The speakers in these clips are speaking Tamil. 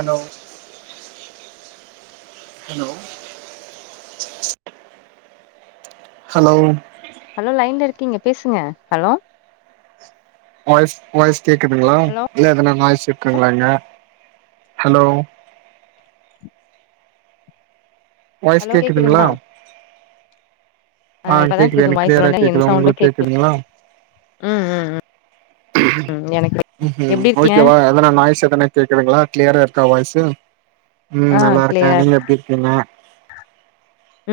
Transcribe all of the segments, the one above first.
ஹலோ ஹலோ ஹலோ ஹலோ லைன்ல இருக்கீங்க பேசுங்க ஹலோ வாய்ஸ் வாய்ஸ் கேக்குதுங்ளா ஹலோ இல்ல எதனா நாய்ஸ் சிக்குங்கலாங்க ஹலோ வாய்ஸ் ஹலோ கேக்குதுங்ளா கேக்குதுங்களா ஆ இப்பதா கேக்குது எனக்கு வாய்ஸ் இவ்ளோ கிளியரா நேரோ எந்த கேக்குது சவுண்டு உங்களுக்கு கேக்கல கேக்குதுங்ளா ம் ம் ம் ம் எனக்கு ம்ஹும் எப்டி இருக்கீங்க ஓகேவா எதனா நாய்ஸ் எதனா கேக்குதுங்ளா கிளியரா இருக்கா வாய்ஸு ம் ஆ நல்லா இருக்கே கிளியரா இரு நீங்க எப்டி இருக்கீங்க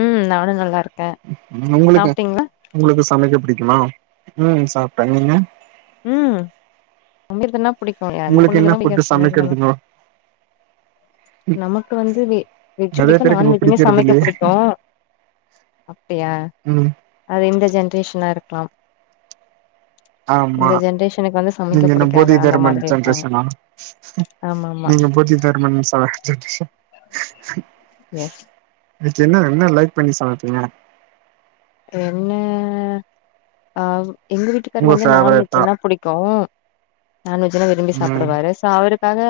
ம் நானு நல்லா இரு உங்களுக்கு உங்களுக்கு சமைக்க பிடிக்குமா ம் சாப்ட்ட நீங்க ம் சமைக்கறதுனா பிடிக்கு ஏ எந்த உங்களுக்கு என்ன பொண்ணுக்குதா ஃபுட்டு புடிக்காது சமைக்கறதுனா சமைக்கிறதுங்கோ நமக்கு வந்து வெ வெஜ்ஜு நெறைய புடிக்கு பேருக்கு நான் இப்ப வெஜ்ஜுமே பிடிக்கிறது சமைக்க இல்லையே புடிக்கு அப்டியா ம் அது இந்த ஜென்ரேஷனா இருக்கலா ஆமா நீங்க என்ன போதி அந்த தர்மன் மாதிரி இருப்பாங்க ஜென்ரேஷனா ஆமா ஆமா நீங்க போதி தர்மன் [unintelligible] எஸ் இன்னைக்கு என்ன என்ன லைக் பண்ணி சமப்பீங்க என்ன அ எங்க வீட்டுக்காரருக்கு உங்க வந்து நான் ஃபேவரட்டா வெஜ்ஜுனா புடிக்கு நான் வெஜ்ஜுனா விரும்பி ம் சாப்பிடுவாரு சோ அவரு காக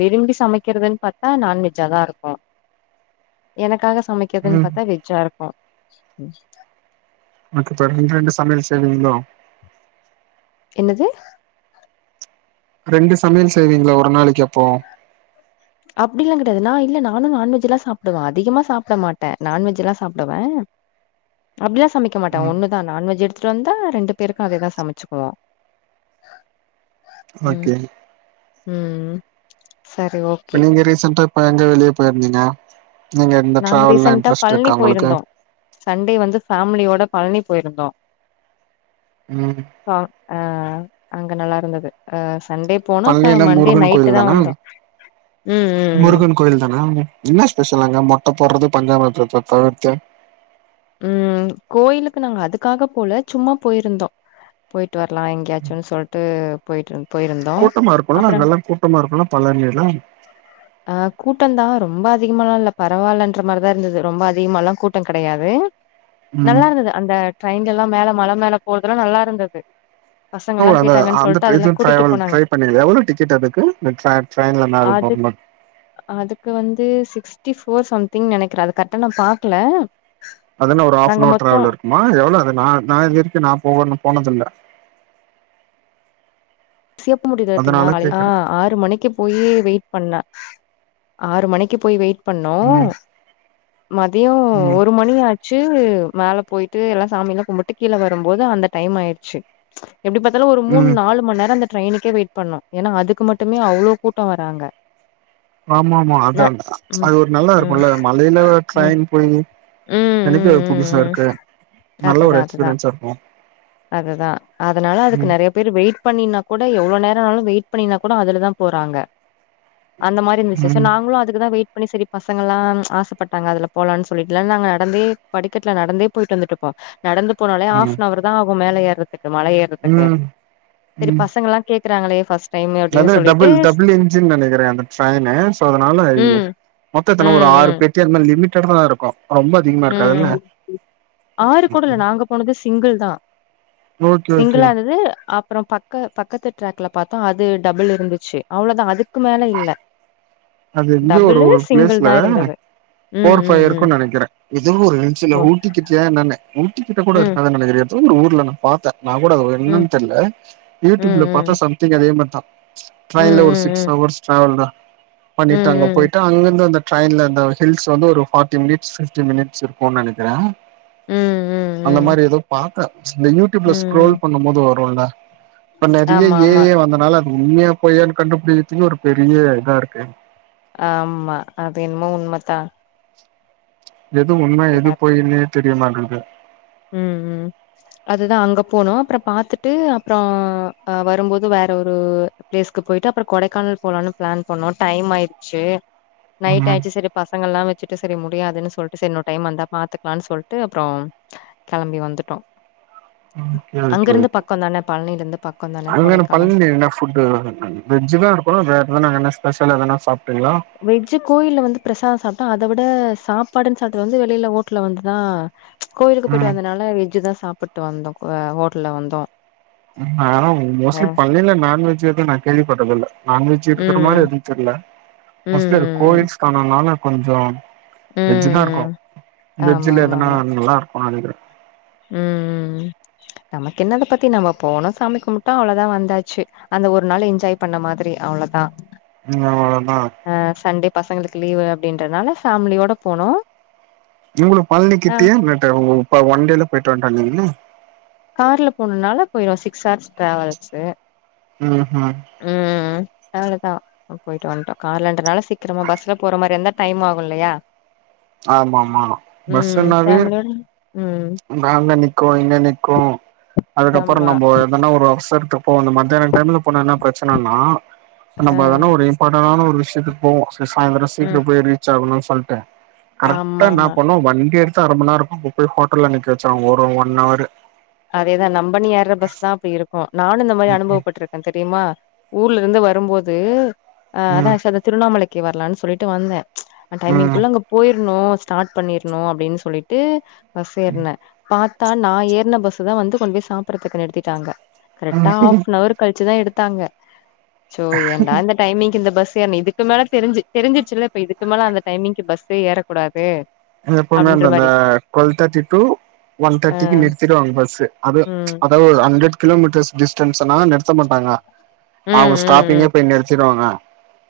விரும்பி சமைக்கிறதுன் பாத்தா நான் வெஜ்ஜாதா இருக்கு எனக்காக சமைக்கிறதுன் ம் பாத்தா வெஜ்ஜா இருக்கு மத்த [unintelligible] ரெண்டு சமயல் செய்வீங்ளோ என்னது ரெண்டு சமையல் செய்வீங்ளோ ஒரு நாளைக்கு அப்போ அப்டியெல்லாங் கெடையாது நா இல்ல நானு நான்வெஜ்ஜெல்லா சாப்பிடுவே அதிகமா சாப்பிட மாட்டே நான் வெஜ் எல்லா சாப்பிடுவே அப்டியெல்லா சமக்க மாட்டே ம் ஒண்ணுதா நான் வெஜ் எடுத்துட்டு வந்தா ரெண்டு பேருக்கு அதேதா சமச்சுக்குவோ ஓகே ம் சரி ஓகே நீங்க ரீசண்ட்டா இப்ப எங்க வெளிய போயிருந்தீங்க நீங்க இந்த நாங்க டிராவல்லா ரீசண்ட்டா இன்ட்ரெஸ்ட் பழனி இருக்கா உங்களுக்கு போயிருந்தோ சண்டே வந்து ஃபேமிலியோட பழனி போயிருந்தோ ம் சோ ஆ அங்க நல்லா இருந்தது அ சண்டே போனோ அப்றோ பழனினா மண்டே முருகன் கோயில் நைட்டுதா தான வந்தோ ம் ம் முருகன் கோயில்தானா என்ன ஸ்பெஷல் அங்க மொட்ட போடறது பஞ்சாமிர்தத்த தவிர்த்து ம் கோயிலுக்கு நாங்க அதுக்காக போல சும்மா போயிருந்தோ போய் ட்டு வர்லா எங்கேயாச்சுன் சொல்ட்டு போயிட்டு இருந் போயிருந்தோம் கூட்டமா இருக்குல்ல அப்பறம் அங்கெல்லா கூட்டமா இருக்குல்ல பழனில கு கூட்டம் தா ரொம்ப அதிகமல்லாம் இல்ல பரவாயில்லன்ற மாரிதா இருந்தது ரொம்ப அதிகமால்லா கூட்டம் கெடையாது ம் நல்லாருந்தது அந்த ட்ரெயின்லல்லா மேல மலமேல போறதுல்லா நல்லா இருந்தது ஓ பசங்கல்லா அந்த கேட்டாங்கன்னு அந்த சொல்ட்டு அதுல ட்ரைய்ன் கூட்டிட்டு ட்ராவல் போனாங்க ட்ரை பண்ணி எவ்ளோ டிக்கெட் அதுக்கு ட்ராக் ட்ரெய்ன்ல மே போகனும் ச [unintelligible] இங்கு வந்து சிக்ஸ்டி ஃபோர் சம்திங் நெனைக்கிறே அது கரெக்டா நா பாக்கல அது என்ன ஒரு ஹாஃப் நாங்க னவர் மொத்தோ ட்ராவல் இருக்குமா எவ்ளோ அது நா நா இதுவரைக்கு நா போகணு போனதில்ல [unintelligible] முடியுதுத்தமா அதனால காலல கேக்குறே ஆறு மணிக்கு போயி வெயிட் பண்ண ஆறு மணிக்கு போய் வெயிட் பண்ணோ ம் மதிய ம் ஒரு மணி ஆச்சு டு மேல போயிட்டு எல்லா சாமியெல்லாம் கும்பிட்டு கீழ வரும்போது அந்த டைம் ஆயிடுச்சி எப்டி பாத்தாலும் ஒரு ம் மூன்நாலு மண்நேரம் அந்த ட்ரெயினுக்கே வெயிட் பண்ணும் ஏன்னா அதுக்கு மட்டுமே அவ்ளோ கூட்ட வராங்க ஆமாமா ந அந்ததா ம் அது ஒரு நல்லா இருக்கும் ம் இல்ல மலையில ம் ம் ட்ரய்ன் போயி ம் எனக்கே ஒரு ம் புதுசா ம் இருக்கு நல்ல அதுதா ஒரு அதுதா எக்ஸ்பீரியன்ஸா இருக்கும் அதுதா அதனால அதுக்கு நெறைய பேர் வெயிட் பண்ணினா கூட இல்ல எவ்ளோ நேர ஆனாலு வெயிட் பண்ணினா கூட அதுல தா போறாங்க அந்த மாரி இருந்துச்சு சோ ம் நாங்களு அதுக்குதா வெயிட் பண்ணி சரி பசங்க எல்லா ஆசப்பட்டாங்க அதுல போலான் சொல்லி இதுல்லா நாங்க நடந்தே படிக்கட்ல நடந்தே போயிட்டுந்துட்டுப்போம் நடந்து போனாலே ம் ஆப்னவர் தாஆகு மேல ஏற இக்குமலை ஏறதுக்கு ம் சரி பசங்க எல்லா கேக்குறாங்களே பஸ்ட் அதா டபுள் டபுள் என்ஜின் நெனைக்கிறே அந்த ட்ரெய்னு சோ அதனால இங்க ம் மொத்த ம் எத்தன ஒரு ஆறு ம் பெட்டி அதுமாரி லிமிட்டடாதா இருக்கும் ம் ஆறுகூடல்ல நாங்க போனது சிங்கிள் தா ஓகே ஓகே சிங்கிளாந்தது அப் அப்றொ பக்க பக்கத்து ட்ராக்ல பார்த்தோ அது டபுள் இருந்துச்சு அவ்ளதா அதுக்கு மேல இல்ல அது இந்த ஒரு டபுளு ஒரு சிங்கிள் பிளேஸ்ல தா இருந்தது ம் போர் பைவ் ம் ம் இருக்குனு நெனைக்கிறே எதோ ஒரு ஹில்ஸ்ல ஓ ஊட்டிக்கிட்டயா என்னனு ஊட்டிக்கிட்ட கூட ம் இருக்காதுன்னு எதோ ஒரு ஊர்ல நா பாத்தே நா கூட அது ம் என்னன்னு தெர்ல ம் யூடியூப்ல பாத்தா ம் சம்திங் அதே மார்தா ம் ம் ட்ரெய்ன்ல ஒரு ம் சிக்ஸ் ஹவர்ஸ் டராவல் தா ம் பண்ணிட்டு ம் அங்க ம் போயிட்டு அங்கிருந்து அந்த ட்ரெயின்ல இந்த ஹில்ஸ் வந்து ஒரு ஃபாட்டி மினிட்ஸ் பிப்டி மினிட்ஸ் இருக்கும்னு நெனக்கிறே ம் ம் அந்த ம் மாரி எதோ பாத்தே இந்த யூடியூப்ல ம் ம் ஸ்க்ரோல் பண்ணும் போது வருல்ல இப்ப நெறைய ஆமா ஏ ஆமா ஐ வந்தனால அது உண்மையா பொயான்னு கண்டுபிடிக்கத்துக்கே ஒரு பெரிய இதா இருக்கு ஆமா அது என்னமோ உண்மைதான் எது உண்மை எது பொய்யின்னே தெரிய மாட்டது ம் ம் அதுதா அங்க போனும் அப்புறம் பாத்துட்டு அப்புறம் அ‌ வரும்போது வேற ஒரு ப்ளே ஸ்கு போயிட்டு அப்புறம் கொடைக்கானல் போலான்னு பிளான் பண்ணோ டைம் ஆயிடுச்சி நைட் ம் ஆயிருச்சு சரி பசங்கல்லா வச்சுட்டு சரி முடியாதுன்னு சொல்லிட்டு சரி இன்னொரு டைம் வந்தா பாத்துக்கலாம் சொல்லிட்டு அப்றொ கெளம்பி வந்துட்டோம் ஓகே அங்கிருந்து பக்கம் தானே பழனியில இருந்து பக்கம் அங்கன்ன பழனில என்ன புட்‌ வெஜ் தா இருக்கும் வேற எதனா ஸ்பெஷல்லா எதானசாப் வெஜ் கோயில்ல வந்து பிரசாதம் சாப்டோ அத விட சாப்பாடுன்னு சாப்பிட்டு வந்து வெளியில ஓட்டு்ல வந்துதான் கோயிலுக்கு போயிட்டு ம் வந்ததுனால வெஜ் தான் சாப்பிட்டு வந்தோம் ஹோட்ல வந்தோம் ஆனா மோஸ்ட்லி பழனில நான்வெஜ் ஏதும் நா கேள்விபட்டது இல்ல நான்வெஜ் இருக்கிற மாரி ம் எதும் தெரில மோஸ்ட்லி அது ம் ம் கோவில்ஸ்தளன்னால கொஞ்சம் வெஜ் தா இருக்கும் ம் ஆமா வெஜ்ல ஆமா எதனா ஆமா நல்லா இருக்கும்னு‌ நெனைக்கிறே ம் ம் உம் நமக்கென்னா அத பத்தி நம்ம போனோம் சாமி கும்முட்டோ அவ்ளோதான் வந்தாச்சு அந்த ஒரு நாள் என்ஜாய் பண்ண மாதிரி அவ்ளோதான் ம் அவ்லோதான் பசங்களுக்கு லீவு அப்டின்றதுனால ஃபேமிலியோட போனோ இவ்ளோ பழனி அ கிட்டயே பட்டு ஒன் டேல பெட்ரோல் டங்க் இன்னு கார்ல போணுனால போயிருவ சிக்ஸ் ஹார்ஸ் ட்ராவல்ஸ்ஷு ம் ஆ அவ்ளதா போய்ட்டு வந்ட்டோ கார்லன்றனால சீக்கிரமா பஸ்ல போற மாரி இருந்தா டைம் ஆகுல்லையா ஆமாமா பஸ்னாவே ஃபேமிலியோட ம் நா அங்கங்க நிக்கு இங்கங்க நி கு அதுக்கப்பறோ ஆமா நம்போ எத்தனா ஒரு அவசர்த்க்குபோனு மத்தியானோ டைம்ல போணு என்ன பிரச்சனன்னா ஆ நம்ம எதனா ஒரு இம்பார்டனான ஒரு விஷ்யத்துக்கு போவோ சாயந்தரோ ம் சீக்கிரம் போய் ரீச் ஆகம்னு சொல்ட்டு கரெக்டா ஆமா என்ன ஆமா பண்ணு வண்டிய எக்சா அர மண்ணேரோ போய் ஹோட்டல்ல அன்னைக்கு வச்சாங்க ஒரு ஒன் ஹவரரு அதேதா நம்பன் ஏற்ற பஸ் தா அப்டி இருக்கு நானு இந்த மாரி அனுபவப்பட்ருக்கே தெரியுமா ஊர்ல இருந்து வரும்போது அஹ் அதா ம் ஆ அந்த திருண்ணாமலைக்கு வர்லான்னு சொல்லிட்டு வந்தே ம் டைமிங்குள்ள அங்க போயிர்ணு ஸ்டார்ட் பண்ணிர்ணு அப்டின்னு சொல்லிட்டு பஸ் ஏறுன பாத்தா நா ஏறுன பஸ் தா வந்து கொண்டு போய் சாப்புட்றதுக்குனு நிறுத்திட்டாங்க ம் கரெக்டா ஆப்ஃனஹவர் கழுச்சுதா எடுத்தாங்க சோ ஏன்டா இந்த டைமிங் இந்த பஸ் சேரினு இதுக்கு மேல தெரிஞ்சு தெரிஞ்சிருச்ச இப்ப இதுக்கு மேல அந்த டைமிங்கு பஸ்ஸே ஏறக்கூடாது எப்பவுமே அப்டின்ற அந்த மாரி ட்வல் தேர்ட்டி டூ ஒன் அ தேர்ட்டிக்கி நிறுத்திடுவாங்க ங்க பஸ்ஸு அது ம் அதாவ்து ஒரு ஹண்ட்ரட் கிலோமீட்டர்ஸ் டிஸ்டன்ஸ் [unintelligible] நிறத்த மாட்டாங்க ம் அவுங்க ஸ்டாப்பிங்கே ம் ம் போய் நிறுத்திடுவாங்க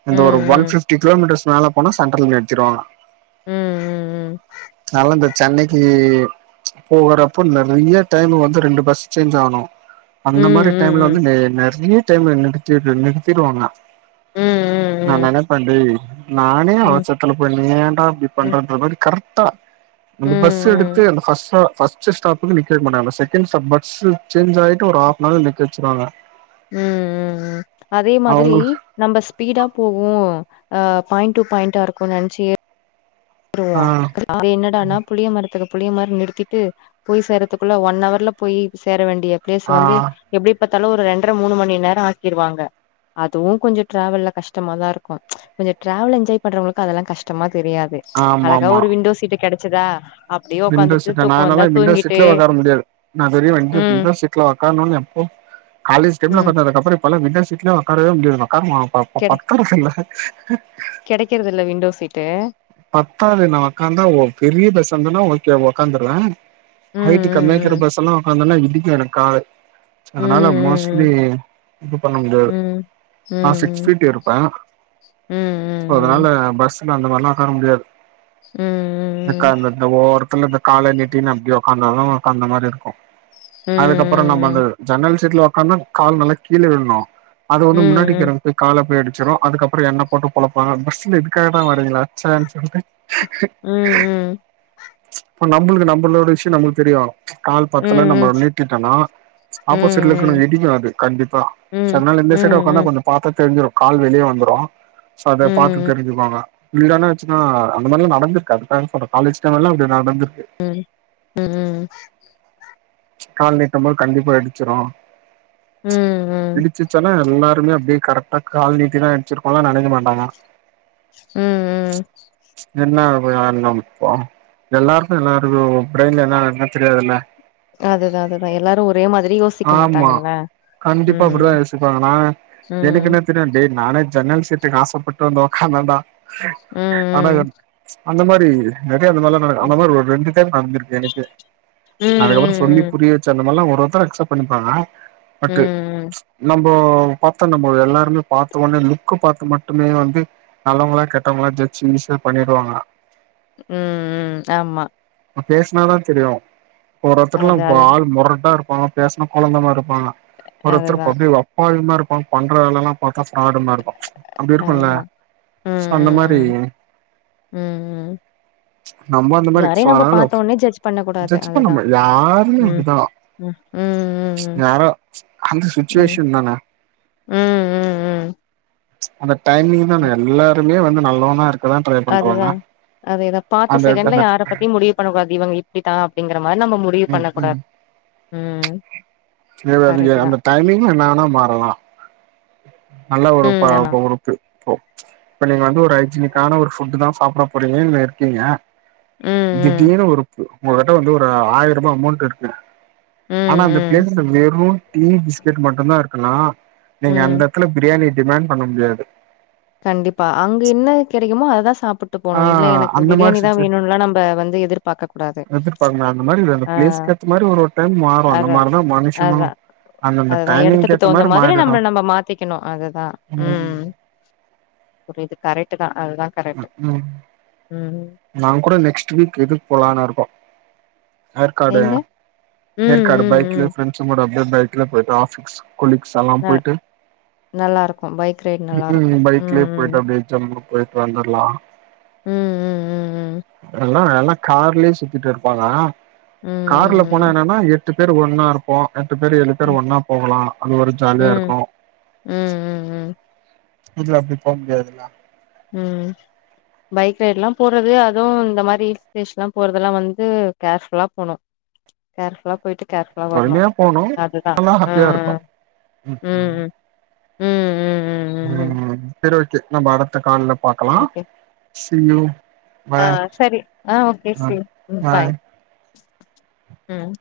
இந்த ஒரு ஒன் ம் பிஃப்டி கிலோமீட்டர்ஸ் மேல போனா சென்டர்ல நிறுத்திடுவாங்க ம் ம் ம் ம் அத்லா இந்த சென்னைக்கி போகறப்ப நிறைய டைம் வந்து ரெண்டு பஸ் சேஞ்ச் ஆகணு ம் ம் அந்த மாரி டைம்ல ம் வந்து நெ [unintelligible] டைம்ல நிறுத்திடுங் நிறுத்திடுவாங்க ம் ம் நாங்க ம் என்ன பண்றது நானே ம் ம் அவசரத்துல போய்னு நீ ஏண்டா அப்டி ம் ம் பண்றது மாரி கரெக்டா ம் இந்த பஸ் ம் எடுத்து அந்த ஃபஸ்ஸா ஃபர்ஸ்ட்டு ஸ்டாப்புக்கு நிக்க வைக்க மாட்டாங்க செகண்ட் ஸ்டாப் பஸ்ஸு சேஞ்ச் ஆயட்டு ஒரு ஹாஃப்னவரு நிக்கவச்சுருவாங்க உம் ம் அதே மாதிரி அவங்களுக்கு நம்ம ஸ்பீடா போகும் அ பாயிண்ட் டு பாயிண்டா இருக்கும் நெனச்சு ஏற் வருருவா ஆ [inaudible] அவர் என்னடானா புளிய மரத்துக்கு அதே மாரி நிறுத்திட்டு போய் சேர்றதுக்குள்ள ஒன் ஹவர்ல போயி சேர வேண்டிய பிளேஸ் ஆ வந்து எப்டி த்தால ஒரு ரெண்டரை மூணு மணி நேரோ ஆக்கிடுவாங்க அதுவு கொஞ்சொ ட்ராவல்ல கஷ்டமா தா இருக்கு கொஞ்சொ ட்ராவல் என்ஜாய் பண்றவங்களுக்கு அதெல்லா கஷ்டமா தெரியாது ஆமா அழகா ஆமா ஒரு விண்டோ சீட்டு கெடச்சதா அப்டியே விண்டோ உக்காந்துட்டு சீட்டா தூக்கோ வந்தா நானெல்லா விண்டோ தூங்கிட்டு சீட்ல ஒக்கார முடியாது நா தெரியு விண் ம் விண்டோ சீட்ல உக்காரணும்னு எப்போ காலேஜ் டைம்ல ம் உக்காந்தது அதுக்கப்பறோ இப்பெல்லா விண்டோ சீட்லயே உட்காரவே முடியாது உக்காருமா கெடை ப இல்ல கெடைக்கிறது இல்ல விண்டோ சீட்டு பத்தாவது நா உக்காந்தா ஓ பெரிய பஸ்ஸா வந்தென்னா ஓகே உக்காந்துடுவே ம் ஹைட்டு கம்மியாருக்ற ம் பஸ்னா உக்காந்தேனா இடிக்கு எனக்கு காலு அதுனால மோஸ்ட்லி ம் இது பண்ண முடியாது ம் ம் நா சிக்ஸ் ம் ஃபீட் இருப்ப ம் அதுனால பஸ் அந்த மாத்ரில்லா உக்கார முடியாது ம் எனக்கு ம் அந்தந்த ஓரோ அந்தந்த கால நீட்டினு அப்டி உக்காந்தாதா உக்காந்த மாரி இருக்கு அதுக்கப்புறோ நம்ம அந்த ம் ஜன்னல் சீ சீட்ல ஒக்காந்தா கால் நல்லா கீழ விழ்ணு அது வந்து ம் முன்னாடிக்றவங்ளுக்கு கால போய் இடிசு அதுக்கப்பறோ என்ன போட்டு பொழப்பாங்க பஸ்ஸுல இதுக்காக தா வரீங்களா ச்ச சொல்லிட்டு ம் ம் ச்ச நம்மளுக்கு நம்மளோட விஷ்யோ நம்மளுக்கு தெரியு கால் ம் பத்தல ம் ம் நம்ம நீட்டிட்டோம்னா ம் ஆப்போசிட்ல இருக்றவங்க ம் இடிக்கும் அது கண்டிப்பா அதுனால எந்த சைடா ம் ம் உட்காந்தா கொஞ்சொ பாத்தா தெருஞ்சிரு கால் வெளிய வந்துரு சோ அத ம் பாத்து தெரிஞ்சுகோங்க இல்லனுச்சா அந்த மாதிரில்லா நட இருக்கு அது காலேஜ் டைம்லாம் அப்படி நடந்து ம் ம் ம் கால் நீட்டம் போது கண்டிப்பா இடிச்சிரு ம் ம் இடிச்சச்சன்னா எல்லாருமே அப்படியே கரெக்டா கால் நீட்டி தான் இடிச்சிருக்கோன்ல்லா நினைக்க மாட்டாங்க ம் ம் என்ன ஒரியாடணம்பா எல்லாருக்கு எல்லாரு பிரெயின்ல என்னன தெரியாதுல்ல அதுதா அதுதா எல்லாரு ஒரு ஆமா கண்டிப்பா அப்படித்தா ம் யோசிப்பாங்க நான் எனக்கு ம் என்ன தெரியும் டே நானே ஜன்னல் சீட்டு காசப்பட்டு வந்து ஒக்காந்தன்தான்டா ம் ஆனா ம் அந்த மாரி அந்த மாரில்லாம் அந்த ம் மாரி ஒரு ரெண்டு டைம் நடந்திருக்கு எனக்கே அதுக்கப்புற சொல்லி ம் புரிய வச்சு அந்த மாறிலா ஒரு ஒருதர் அக்சப்ட் பண்ணிப்பாங்க ம் பட் ம் நம் போ பத்தா நம்ம எல்லாருமே பாத்தோனே லுக் பாத்து மட்டுமே வந்து நல்லவங்களா கெட்டவங்களான்னு ஜ வெச்சு ஈஸியா பண்ணிடுவாங்க ம் ம் ஆமா பேசினாதா தெரியு ஒரு ஒருத்தரரெல்லா அது இப்ப அது ஆள் முரட்டா இருப்பாங்க பேசுனா கொழந்தமாரி இருப்பாங்க ஒருத்தர் ப அதுதா அப்டியே அப்பாவி மாரிருப்பாங்க பண்ற வேலல்லா ஆடுமாருக்கும் அப்படி இருக்கும்ல்ல அதுதா ம் அந்த மாதிரி ம் ம் ம் ம் மாரி சோ யாரையு நம்ம அதனால பாத்தோ உடனே ஜட்ஜ் பண்ண கூடாது ஜட்ஜ் பண்ண அதுதா முடியாது யாருமே உம் அப்டிதா ம் ம் ம் ம் யாரோ அந்த ம் சுச்சுவேஷன் தான ம் ம் அந்த டைமிங் தான் ம் எல்லாருமே வந்து நல்லவ னா இருக்க அதுதா அதேதா பாத்த அந்த செகண்ட்ல அந்த யார பத்தியு முடிவு பண்ணக்க கூடாது இவங்க இப்படித்தா அந்த மாரி நம்ம முடிவு ம் பண்ணக்கூடாது ம் ம் கரெக்ட்டு தா அந்த டைமிங்ல என்னவேனா மாறலா நல்லா ம் ஒருப்பா ஆமா உறுக்கு ஓ இப்ப நீங்க வந்து ஒரு ஐஜினிக்கான ஒரு புட் தான் சாப்பிட போறீங்க நீங்க இருக்கீங்க ம் திடீர்னு ஒருப்பு உங்க கிட்ட வந்து ஒரு ஆயிர ரூபா அமௌண்ட் இருக்கு ம் ஆனா ம் அந்த ம் பிளேஸ்ல வெறும் டீ பிஸ்கெட் மட்டந்தா இருக்கன்னா நீங்க ம். அந்த இடத்துல பிரியாணி டிமண்ட் பண்ண முடியாது அதான் சாப்பிட்டு ஆ போனும் இல்ல எனக்கு பிரியாணி தா வேணும்ல்லா நம்ம வந்து எதிர்ப் எதிர்பா அந்த மாதிரி அந்த ப்பிளேஸ்க்கு ஏத்த மாதிரி ஒரு ஒரு டைம் மாறும் அந்த மாரிதா மனுஷங்களு அந்தந்த அதுதா டைமிங்க்கு எடத்துக்கு ஏத்த தகுந்த மாரி மாதிரி மாறிடு நமளா நம்ம மாத்திக்கணு அததா ம் இது கரெக்ட் தா அதுதா கரெக்ட் ம் ம். நாங்க கூட நெக்ஸ்ட் வீக் இதுக்கு போலான்னு இருக்கோ ஏற்காடு எங்க? ம், ஏற்காடு ம், ம். பைக்ல பிரண்ட்ஸ் கூட அப்படியே பைக்ல போய் ஆபீக்ஸ் கொலிக்ஸ்ல்லா நல் போயிட்டு நல்லாருக்கும். பைக் ரைட் நல்லாருக்கும். ம் பைக்லயே ம். போயிட்டு அப்படியேச்ச போய்ட்டு வந்துடலா ம் ம் ம், ம். எல்லா எல்லா கார்லயே சுத்திட்டு இருப்பாங்க ம், கார்ல போனா ம், என்னன்னா எ எட்டு பேர் ஒன்னா இருப்போ எட்டு பேரு ஏழு பேர் ம். ஒன்னா போகலா அது ஒரு ஜாலியா இருக்கு ம், ம், ம், இதுல அப்டி போக முடியாதுல்ல ம் பைக் ரைட் எல்லா போறது அதுவு இந்த மாதிரி ஹில் ஸ்டேஷன் எல்லா போறதெல்லா வந்து கேர்புல்லா போனும் கேர் புல்லா போயிட்டு கேர்புல்லா வரணும் பொறுமையா போனு அதுதா நல்லா ஹாப்பியா இருக்கு ம் ம் ம் ம் ம் சரி ஓகே நம்ம அடுத்த கால்ல பாக்கலா ஓகே சீயூ ஆ சரி ஆ ஓகே ச பாய் ம்